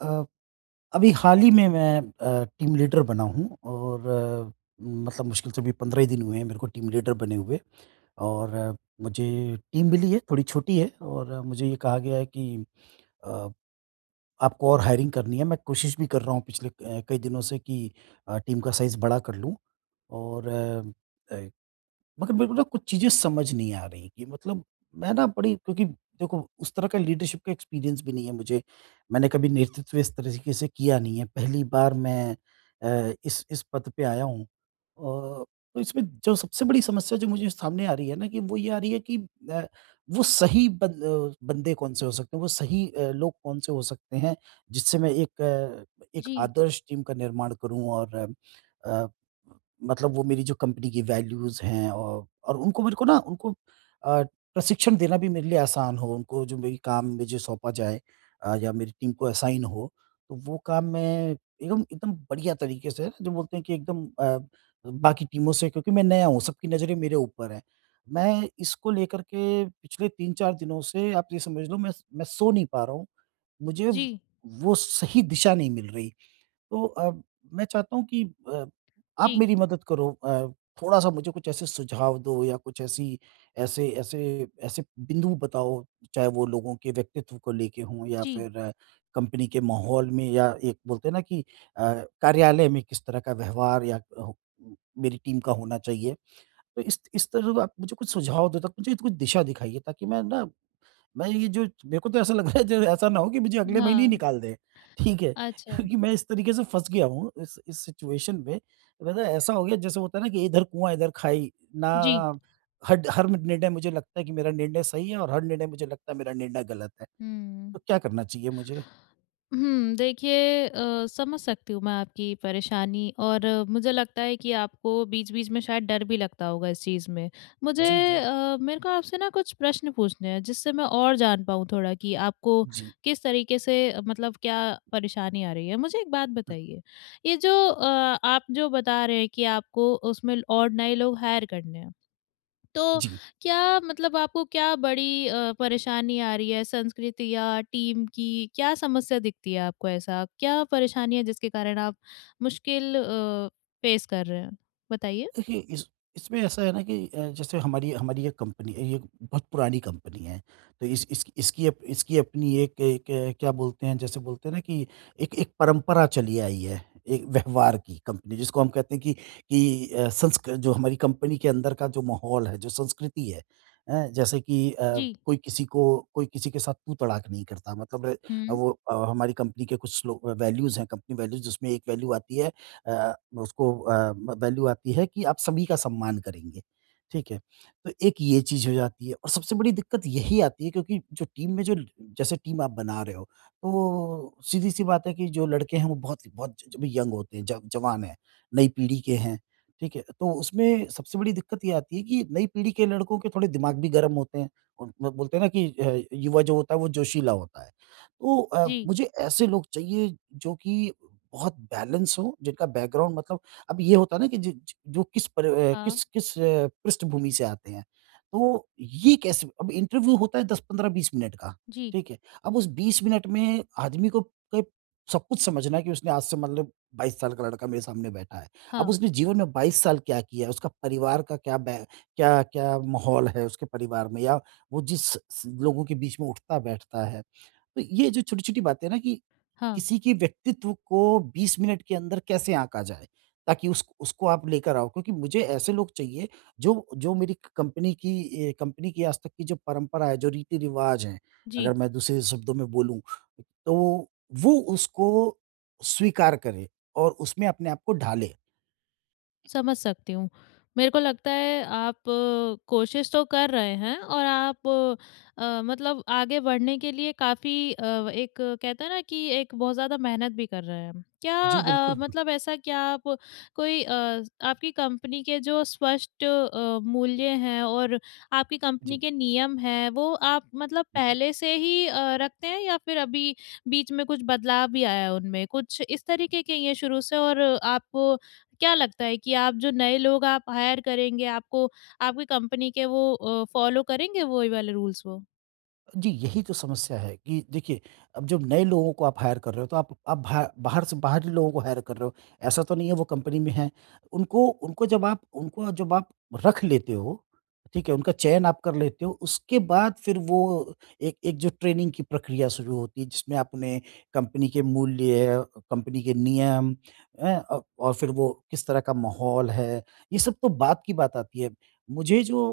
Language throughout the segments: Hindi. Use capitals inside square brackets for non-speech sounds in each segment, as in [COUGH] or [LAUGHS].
अ, अभी हाल ही में मैं टीम लीडर बना हूँ और मतलब मुश्किल से अभी 15 ही दिन हुए हैं मेरे को टीम लीडर बने हुए और मुझे टीम मिली है, थोड़ी छोटी है और मुझे ये कहा गया है कि अ, आपको और हायरिंग करनी है। मैं कोशिश भी कर रहा हूँ पिछले कई दिनों से कि टीम का साइज़ बड़ा कर लूँ और मगर मेरे को ना कुछ चीज़ें समझ नहीं आ रही कि मतलब मैं ना बड़ी क्योंकि देखो उस तरह का लीडरशिप का एक्सपीरियंस भी नहीं है मुझे। मैंने कभी नेतृत्व इस तरीके से किया नहीं है। पहली बार मैं इस पद पे आया हूँ। तो इसमें जो सबसे बड़ी समस्या जो मुझे सामने आ रही है ना कि वो ये आ रही है कि अ, वो सही बन अ, बंदे कौन-से हो सकते हैं, वो सही लोग कौन-से हो सकते हैं जिससे मैं एक एक जी, आदर्श टीम का निर्माण करूँ और अ अ, मतलब वो मेरी जो कंपनी की वैल्यूज़ हैं और उनको मेरे को ना उनको अ, प्रशिक्षण देना भी मेरे लिए आसान हो, उनको जो मेरी काम मुझे सौंपा जाए या मेरी टीम को असाइन हो, तो वो काम मैं एकदम एकदम बढ़िया तरीके से जो बोलते हैं कि एकदम बाकी टीमों से क्योंकि मैं नया हूँ, सबकी नज़रें मेरे ऊपर हैं। मैं इसको लेकर के पिछले 3-4 दिनों से आप ये समझ लो मैं सो नहीं पा रहा हूँ। मुझे जी, वो सही दिशा नहीं मिल रही। तो मैं चाहता हूँ कि आप जी, मेरी मदद करो थोड़ा-सा मुझे कुछ ऐसे सुझाव दो या कुछ ऐसी ऐसे ऐसे ऐसे बिंदु बताओ, चाहे वो लोगों के व्यक्तित्व को लेके हों या जी। फिर कंपनी के माहौल में या एक बोलते हैं ना कि अ, कार्यालय में किस तरह का व्यवहार या हो मेरी टीम का होना चाहिए। तो इस तरह आप मुझे कुछ सुझाव दो, तब मुझे कुछ दिशा दिखाइए ताकि मैं ना मैं ये जो मेरे को तो ऐसा लग रहा है जो ऐसा ना हो कि मुझे अगले महीने ही हाँ, निकाल दें, ठीक है? [LAUGHS] अच्छा। क्योंकि मैं इस तरीके से फँस गया हूँ इस सिचुएशन में। मतलब ऐसा हो गया जैसे होता है ना कि इधर कुआँ इधर खाई जी। ना हड हर निर्णय मुझे लगता है कि मेरा निर्णय सही है और हर निर्णय मुझे लगता है मेरा निर्णय गलत है। हुँ। तो क्या करना चाहिए मुझे? देखिए, समझ सकती हूँ मैं आपकी परेशानी। और मुझे लगता है कि आपको बीच-बीच में शायद डर भी लगता होगा इस चीज़ में। मुझे जी, जी। मेरे को आपसे ना कुछ प्रश्न पूछने हैं जिससे मैं और जान पाऊँ थोड़ा कि आपको जी, किस तरीके से, मतलब क्या परेशानी आ रही है। मुझे एक बात बिल्कुल। बताइए, ये जो अ, आप जो बता रहे हैं कि आपको उसमें और नए लोग हायर करने हैं। तो जी। क्या मतलब आपको क्या बड़ी परेशानी आ रही है संस्कृति या टीम की? क्या समस्या दिखती है आपको? ऐसा क्या परेशानी है जिसके कारण आप मुश्किल फेस कर रहे हैं? बताइए। देखिए इस इसमें ऐसा है ना कि जैसे हमारी हमारी ये कंपनी ये बहुत पुरानी कंपनी है तो इस इसकी अपनी एक, एक क्या बोलते हैं जैसे बोलते हैं ना कि एक एक परंपरा चली आई है एक व्यवहार की कंपनी जिसको हम कहते हैं कि संस्कृ जो हमारी कंपनी के अंदर का जो माहौल है जो संस्कृति है जैसे कि जी। कोई किसी को कोई किसी के साथ तू तड़ाक नहीं करता मतलब हुँ। वो हमारी कंपनी के कुछ वैल्यूज हैं कंपनी वैल्यूज जिसमें एक वैल्यू आती है अ, उसको अ, वैल्यू आती है कि आप सभी का सम्मान करेंगे, ठीक है? तो एक ये चीज़ हो जाती है और सबसे बड़ी दिक्कत यही आती है क्योंकि जो टीम में जो जैसे टीम आप बना रहे हो, तो सीधी-सी बात है कि जो लड़के हैं वो बहुत बहुत ज यंग होते हैं, ज जवान हैं, नई पीढ़ी के हैं, ठीक है? तो उसमें सबसे बड़ी दिक्कत ये आती है कि नई पीढ़ी के लड़कों के थोड़े दिमाग भी गर्म होते हैं और ब बोलते हैं ना कि युवा जो होता है वो जोशीला होता है। तो जी। मुझे ऐसे लोग चाहिए जो कि बहुत बैलेंस हो, जिनका बैकग्राउंड मतलब अब ये होता है ना कि जि ज जो किस पर हाँ। किस किस पृष्ठभूमि से आते हैं। तो ये कैसे अब इंटरव्यू होता है 10-15-20 मिनट का, जी। ठीक है? अब उस 20 मिनट में आदमी को के सब कुछ समझना है कि उसने आज से मतलब 22 साल का लड़का मेरे सामने बैठा है। अब हाँ, उसने जीवन में 22 साल क्या किया है? उसका परिवार का क्या क्या माहौल है उसके परिवार में या वो जिस स लोगों के बीच में उठता-बैठता है। तो ये जो छोटी-छोटी बातें हैं ना कि हाँ। किसी के व्यक्तित्व को 20 मिनट के अंदर कैसे आँका जाए, ताकि उस उसको आप लेकर आओ। क्योंकि मुझे ऐसे लोग चाहिए जो जो मेरी क कंपनी की कंपनी की आज तक की जो परंपरा है, जो रीति-रिवाज़ हैं, जी। अगर मैं दूसरे शब्दों में बोलूँ, तो वो उसको स्वीकार करे और उसमें अपने आप को ढाले। समझ सकती हूँ। मेरे को लगता है आप कोशिश तो कर रहे हैं और आप मतलब आगे बढ़ने के लिए काफ़ी एक, कहते हैं ना, कि एक बहुत ज़्यादा मेहनत भी कर रहे हैं। क्या जी, बिल्कुल। मतलब ऐसा क्या आप कोई अ, आपकी कंपनी के जो स्पष्ट मूल्य हैं और आपकी जी। कंपनी के नियम हैं, वो आप मतलब पहले से ही रखते हैं या फिर अभी बीच में कुछ बदलाव भी आया है उनमें? कुछ इस तरीके के ही हैं शुरू से? और आप क्या लगता है कि आप जो नए लोग आप हायर करेंगे, आपको आपकी कंपनी के वो फॉलो करेंगे वो ही वाले रूल्स वो? जी, यही तो समस्या है कि देखिए, अब जब नए लोगों को आप हायर कर रहे हो, तो आप भा बाहर से बाहरी लोगों को हायर कर रहे हो। ऐसा तो नहीं है वो कंपनी में हैं। उनको उनको जब आप रख लेते हो, ठीक है? उनका चयन आप कर लेते हो, उसके बाद फिर वो एक एक जो ट्रेनिंग की प्रक्रिया शुरू होती है, जिसमें आप उन्हें कंपनी के मूल्य, कंपनी के नियम हैं? और फिर वो किस तरह का माहौल है, ये सब तो बात की बात आती है। मुझे जो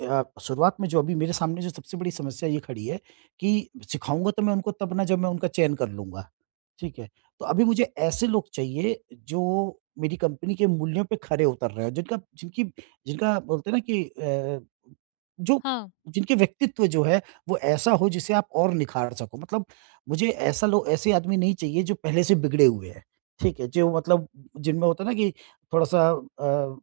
शुरुआत में जो अभी मेरे सामने जो सबसे बड़ी समस्या ये खड़ी है कि सिखाऊँगा तो मैं उनको तब ना जब मैं उनका चयन कर लूँगा। ठीक है। तो अभी मुझे ऐसे लोग चाहिए जो मेरी कंपनी के मूल्यों पे खरे उतर रहे हों, जिनका बोलते हैं ना कि जो हाँ। जिनके व्यक्तित्व जो है वो ऐसा हो जिसे आप और निखार सको। मतलब मुझे ऐसा लो ऐसे आदमी नहीं चाहिए जो पहले से बिगड़े हुए हैं, ठीक है? जो मतलब जिनमें होता है ना कि थोड़ा-सा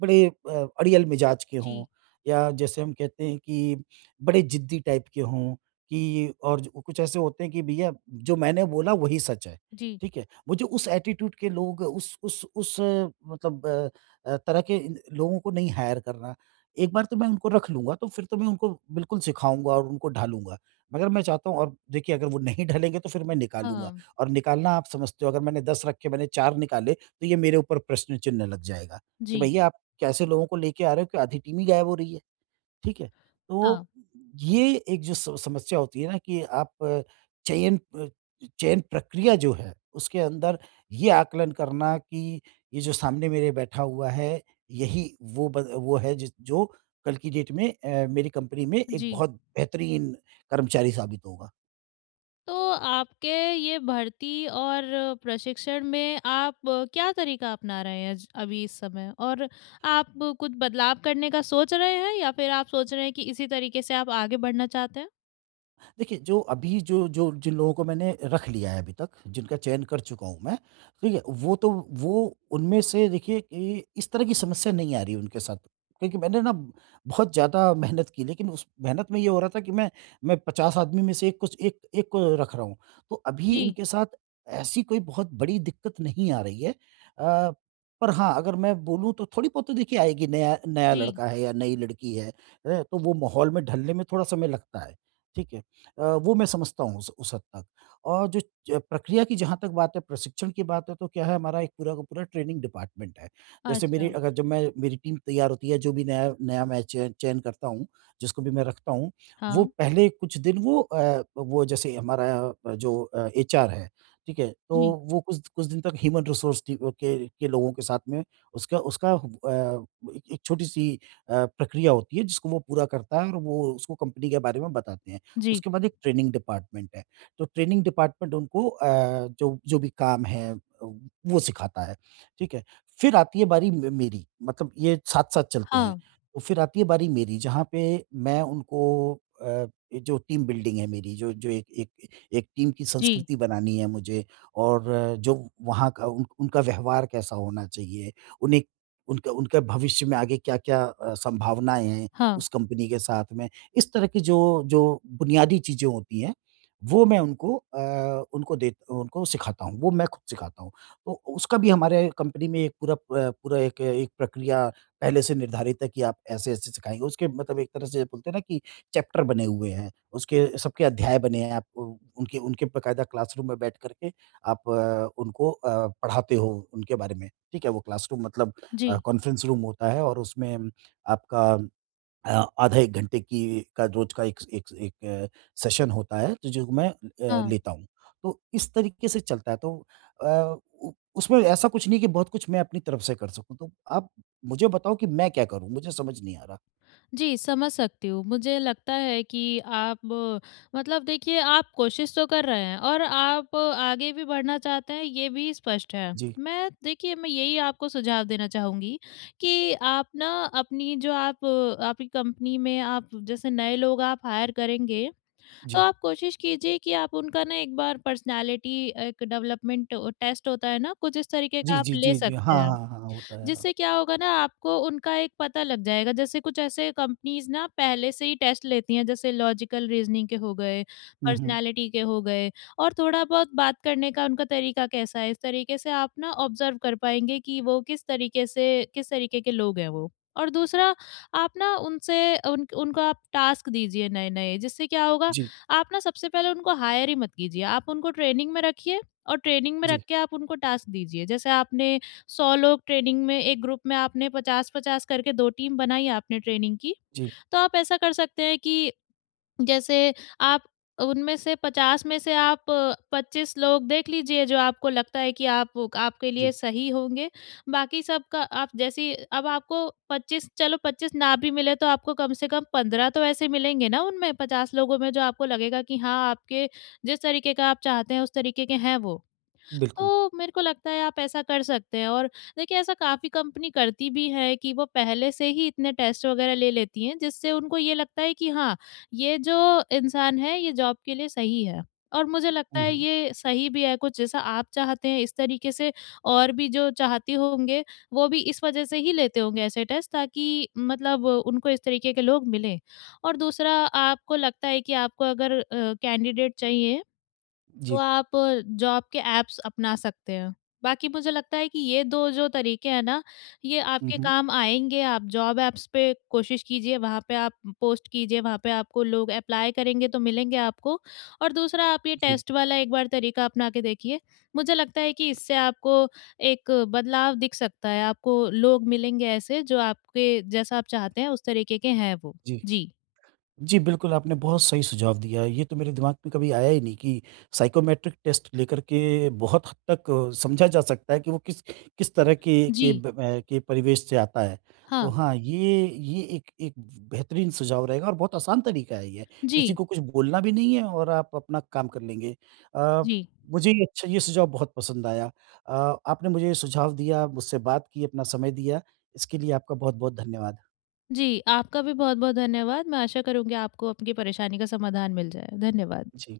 बड़े अड़ियल मिजाज के हों जी, या जैसे हम कहते हैं कि बड़े ज़िद्दी टाइप के हों। कि और जो कुछ ऐसे होते हैं कि भैया जो मैंने बोला वही सच है, जी। ठीक है? मुझे उस एटीट्यूड के लोग उस अ, मतलब अ अ, तरह के इन लोगों को नहीं हायर करना। एक बार तो मैं उनको रख लूँगा तो फिर तो मैं उनको बिल्कुल सिखाऊँगा और उनको ढालूँगा। मगर मैं चाहता हूँ और देखिए अगर वो नहीं ढलेंगे तो फिर मैं निकालूँगा हाँ, और निकालना आप समझते हो अगर मैंने 10 रखे मैंने 4 निकाले तो ये मेरे ऊपर प्रश्न चिन्ह लग जाएगा कि जी, भैया आप कैसे लोगों को लेके आ रहे हो कि आधी टीम ही गायब हो रही है। ठीक है? हाँ, तो ये एक जो स समस्या होती है ना कि आप चयन अ, चयन प्रक्रिया जो है, उसके अंदर ये आकलन करना कि ये जो सामने मेरे बैठा हुआ है, यही वो ब वो है जिस जो कल की डेट में मेरी कंपनी में एक जी। बहुत बेहतरीन कर्मचारी साबित होगा। तो आपके ये भर्ती और प्रशिक्षण में आप क्या तरीका अपना रहे हैं ज अभी इस समय? और आप कुछ बदलाव करने का सोच रहे हैं या फिर आप सोच रहे हैं कि इसी तरीके से आप आगे बढ़ना चाहते हैं? देखिए, जो अभी जो जो जिन लोगों को मैंने रख लिया है अभी तक, जिनका चयन कर चुका हूँ मैं, ठीक है? वो तो वो उनमें से देखिए कि इस तरह की समस्या नहीं आ रही है उनके साथ। क्योंकि मैंने ना बहुत ज़्यादा मेहनत की, लेकिन उस मेहनत में ये हो रहा था कि मैं 50 आदमी में से एक कुछ एक एक को रख रहा हूँ। तो अभी जी, इनके साथ ऐसी कोई बहुत बड़ी दिक्कत नहीं आ रही है। पर हाँ, अगर मैं बोलूँ तो थोड़ी-बहुत तो देखिए आएगी, नया नया जी, लड़का है या नई लड़की है, हैं? तो वो माहौल में ढलने में थोड़ा समय लगता है। ठीक है? वो मैं समझता हूँ उस हद तक। और जो च प्रक्रिया की जहाँ तक बात है, प्रशिक्षण की बात है, तो क्या है हमारा एक पूरा का पूरा ट्रेनिंग डिपार्टमेंट है। जैसे मेरी अच्छा, अगर जब मैं मेरी टीम तैयार होती है, जो भी नया नया मैं चयन चयन करता हूँ, जिसको भी मैं रखता हूँ, हाँ, वो पहले कुछ दिन वो जैसे हमारा जो एचआर है, ठीक है? तो जी। वो कुछ कुछ दिन तक ह्यूमन रिसोर्स टी के लोगों के साथ में उसका उसका एक एक छोटी-सी प्रक्रिया होती है, जिसको वो पूरा करता है और वो उसको कंपनी के बारे में बताते हैं। हुँ, जी, उसके बाद एक ट्रेनिंग डिपार्टमेंट है। तो ट्रेनिंग डिपार्टमेंट उनको जो जो भी काम है वो सिखाता है, ठीक है? फिर आती है बारी मे मेरी मतलब ये साथ-साथ चलते हैं। हाँ, तो फिर आती है बारी मेरी जहाँ पे मैं उनको अ, ये जो टीम बिल्डिंग है मेरी जो जो एक एक एक टीम की जी, संस्कृति बनानी है मुझे और जो वहाँ का उन उनका व्यवहार कैसा होना चाहिए, उन्हें उनका उनका भविष्य में आगे क्या-क्या संभावनाएँ हैं हाँ, उस कंपनी के साथ में इस तरह की जो जो बुनियादी चीज़ें होती हैं, वो मैं उनको उनको दे उनको सिखाता हूँ, वो मैं खुद सिखाता हूँ। तो उसका भी हमारे कंपनी में एक पूरा पूरा एक एक प्रक्रिया पहले से निर्धारित है कि आप ऐसे-ऐसे सिखाएँगे। उसके मतलब एक तरह से बोलते हैं ना कि चैप्टर बने हुए हैं, उसके सबके अध्याय बने हैं, आप उ उनके उनके बाकायदा क्लासरूम में बैठ कर के आप उनको पढ़ाते हो उनके बारे में, ठीक है? वो क्लासरूम मतलब जी। कॉन्फ्रेंस रूम होता है और उसमें आपका अ, आधा 1 घंटे की का रोज़ का एक एक एक अ, सेशन होता है, तो जो मैं हाँ, लेता हूँ। तो इस तरीके से चलता है, तो उ उसमें ऐसा कुछ नहीं है कि बहुत कुछ मैं अपनी तरफ से कर सकूँ, तो आप मुझे बताओ कि मैं क्या करूँ? मुझे समझ नहीं आ रहा। जी। समझ सकती हूँ। मुझे लगता है कि आप मतलब देखिए आप कोशिश तो कर रहे हैं और आप आगे भी बढ़ना चाहते हैं, ये भी स्पष्ट है। जी, मैं देखिए, मैं यही आपको सुझाव देना चाहूँगी कि आप ना अपनी आपकी कंपनी में आप जैसे नए लोग आप हायर करेंगे, तो जी। आप कोशिश कीजिए कि आप उनका ना एक बार पर्सनैलिटी, एक डेवलपमेंट टेस्ट होता है ना, कुछ इस तरीके जी, का आप जी, ले जी, जी। हाँ, सकते हैं। हाँ, हाँ, हाँ, होता है, हाँ। जिससे क्या होगा ना, आपको उनका एक पता लग जाएगा। जैसे कुछ ऐसे कंपनीज़ ना पहले से ही टेस्ट लेती हैं, जैसे लॉजिकल रीज़निंग के हो गए, हुँ, हुँ। पर्सनैलिटी के हो गए, और थोड़ा-बहुत बात करने का उनका तरीका कैसा है। इस तरीके से आप ना ऑब्ज़र्व कर पाएँगे कि वो किस तरीके से, किस तरीके के लोग हैं वो। और दूसरा, आप ना उनसे उन उनको आप टास्क दीजिए नए-नए, जिससे क्या होगा, जी, आप ना सबसे पहले उनको हायर ही मत कीजिए। आप उनको ट्रेनिंग में रखिए और ट्रेनिंग में रख जी, के आप उनको टास्क दीजिए। जैसे आपने 100 लोग ट्रेनिंग में एक ग्रुप में, आपने 50-50 करके 2 टीम बनाई, आपने ट्रेनिंग की। जी, तो आप ऐसा कर सकते हैं कि जैसे आप उनमें से 50 में से आप 25 लोग देख लीजिए जो आपको लगता है कि आप आपके लिए जी। सही होंगे। बाकी सबका आप जैसी, अब आपको 25, चलो 25 ना भी मिले तो आपको कम से कम 15 तो ऐसे मिलेंगे ना उनमें, 50 लोगों में, जो आपको लगेगा कि हाँ, आपके जिस तरीके का आप चाहते हैं उस तरीके के हैं वो। बिल्कुल। तो मेरे को लगता है आप ऐसा कर सकते हैं। और देखिए ऐसा काफ़ी कंपनी करती भी है कि वो पहले से ही इतने टेस्ट वगैरह ले लेती हैं, जिससे उनको ये लगता है कि हाँ, ये जो इंसान है ये जॉब के लिए सही है। और मुझे लगता हुँ, है हुँ। ये सही भी है, कुछ जैसा आप चाहते हैं इस तरीके से, और भी जो चाहती होंगे वो भी इस वजह से ही लेते होंगे ऐसे टेस्ट, ताकि मतलब उनको इस तरीके के लोग मिलें। और दूसरा, आपको लगता है कि आपको अगर कैंडिडेट चाहिए, तो जी। आप जॉब के ऐप्स अपना सकते हैं। बाकी मुझे लगता है कि ये 2 जो तरीके हैं ना, ये हुँ, आपके हुँ। काम आएँगे। आप जॉब ऐप्स पे कोशिश कीजिए, वहाँ पे आप पोस्ट कीजिए, वहाँ पे आपको लोग अप्लाई करेंगे तो मिलेंगे आपको। और दूसरा, आप ये जी, टेस्ट वाला एक बार तरीका अपना के देखिए। मुझे लगता है कि इससे आपको एक बदलाव दिख सकता है। आपको लोग मिलेंगे ऐसे जो आपके, जैसा आप चाहते हैं उस तरीके के हैं वो। जी। जी। जी, बिल्कुल, आपने बहुत सही सुझाव दिया है। ये तो मेरे दिमाग में कभी आया ही नहीं कि साइकोमेट्रिक टेस्ट लेकर के बहुत हद तक समझा जा सकता है कि वो किस किस तरह के के जी। ब अ, के परिवेश से आता है। तो हाँ। हाँ, ये एक एक बेहतरीन सुझाव रहेगा और बहुत आसान तरीका है ये। किसी जी, को कुछ बोलना भी नहीं है और आप अपना काम कर लेंगे। अ, जी। मुझे ये सुझाव बहुत पसंद आया। अ, आपने मुझे ये सुझाव दिया, मुझसे बात की, अपना समय दिया, इसके लिए आपका बहुत-बहुत धन्यवाद। जी, आपका भी बहुत-बहुत धन्यवाद। मैं आशा करूँगी आपको आपकी परेशानी का समाधान मिल जाए। धन्यवाद। जी।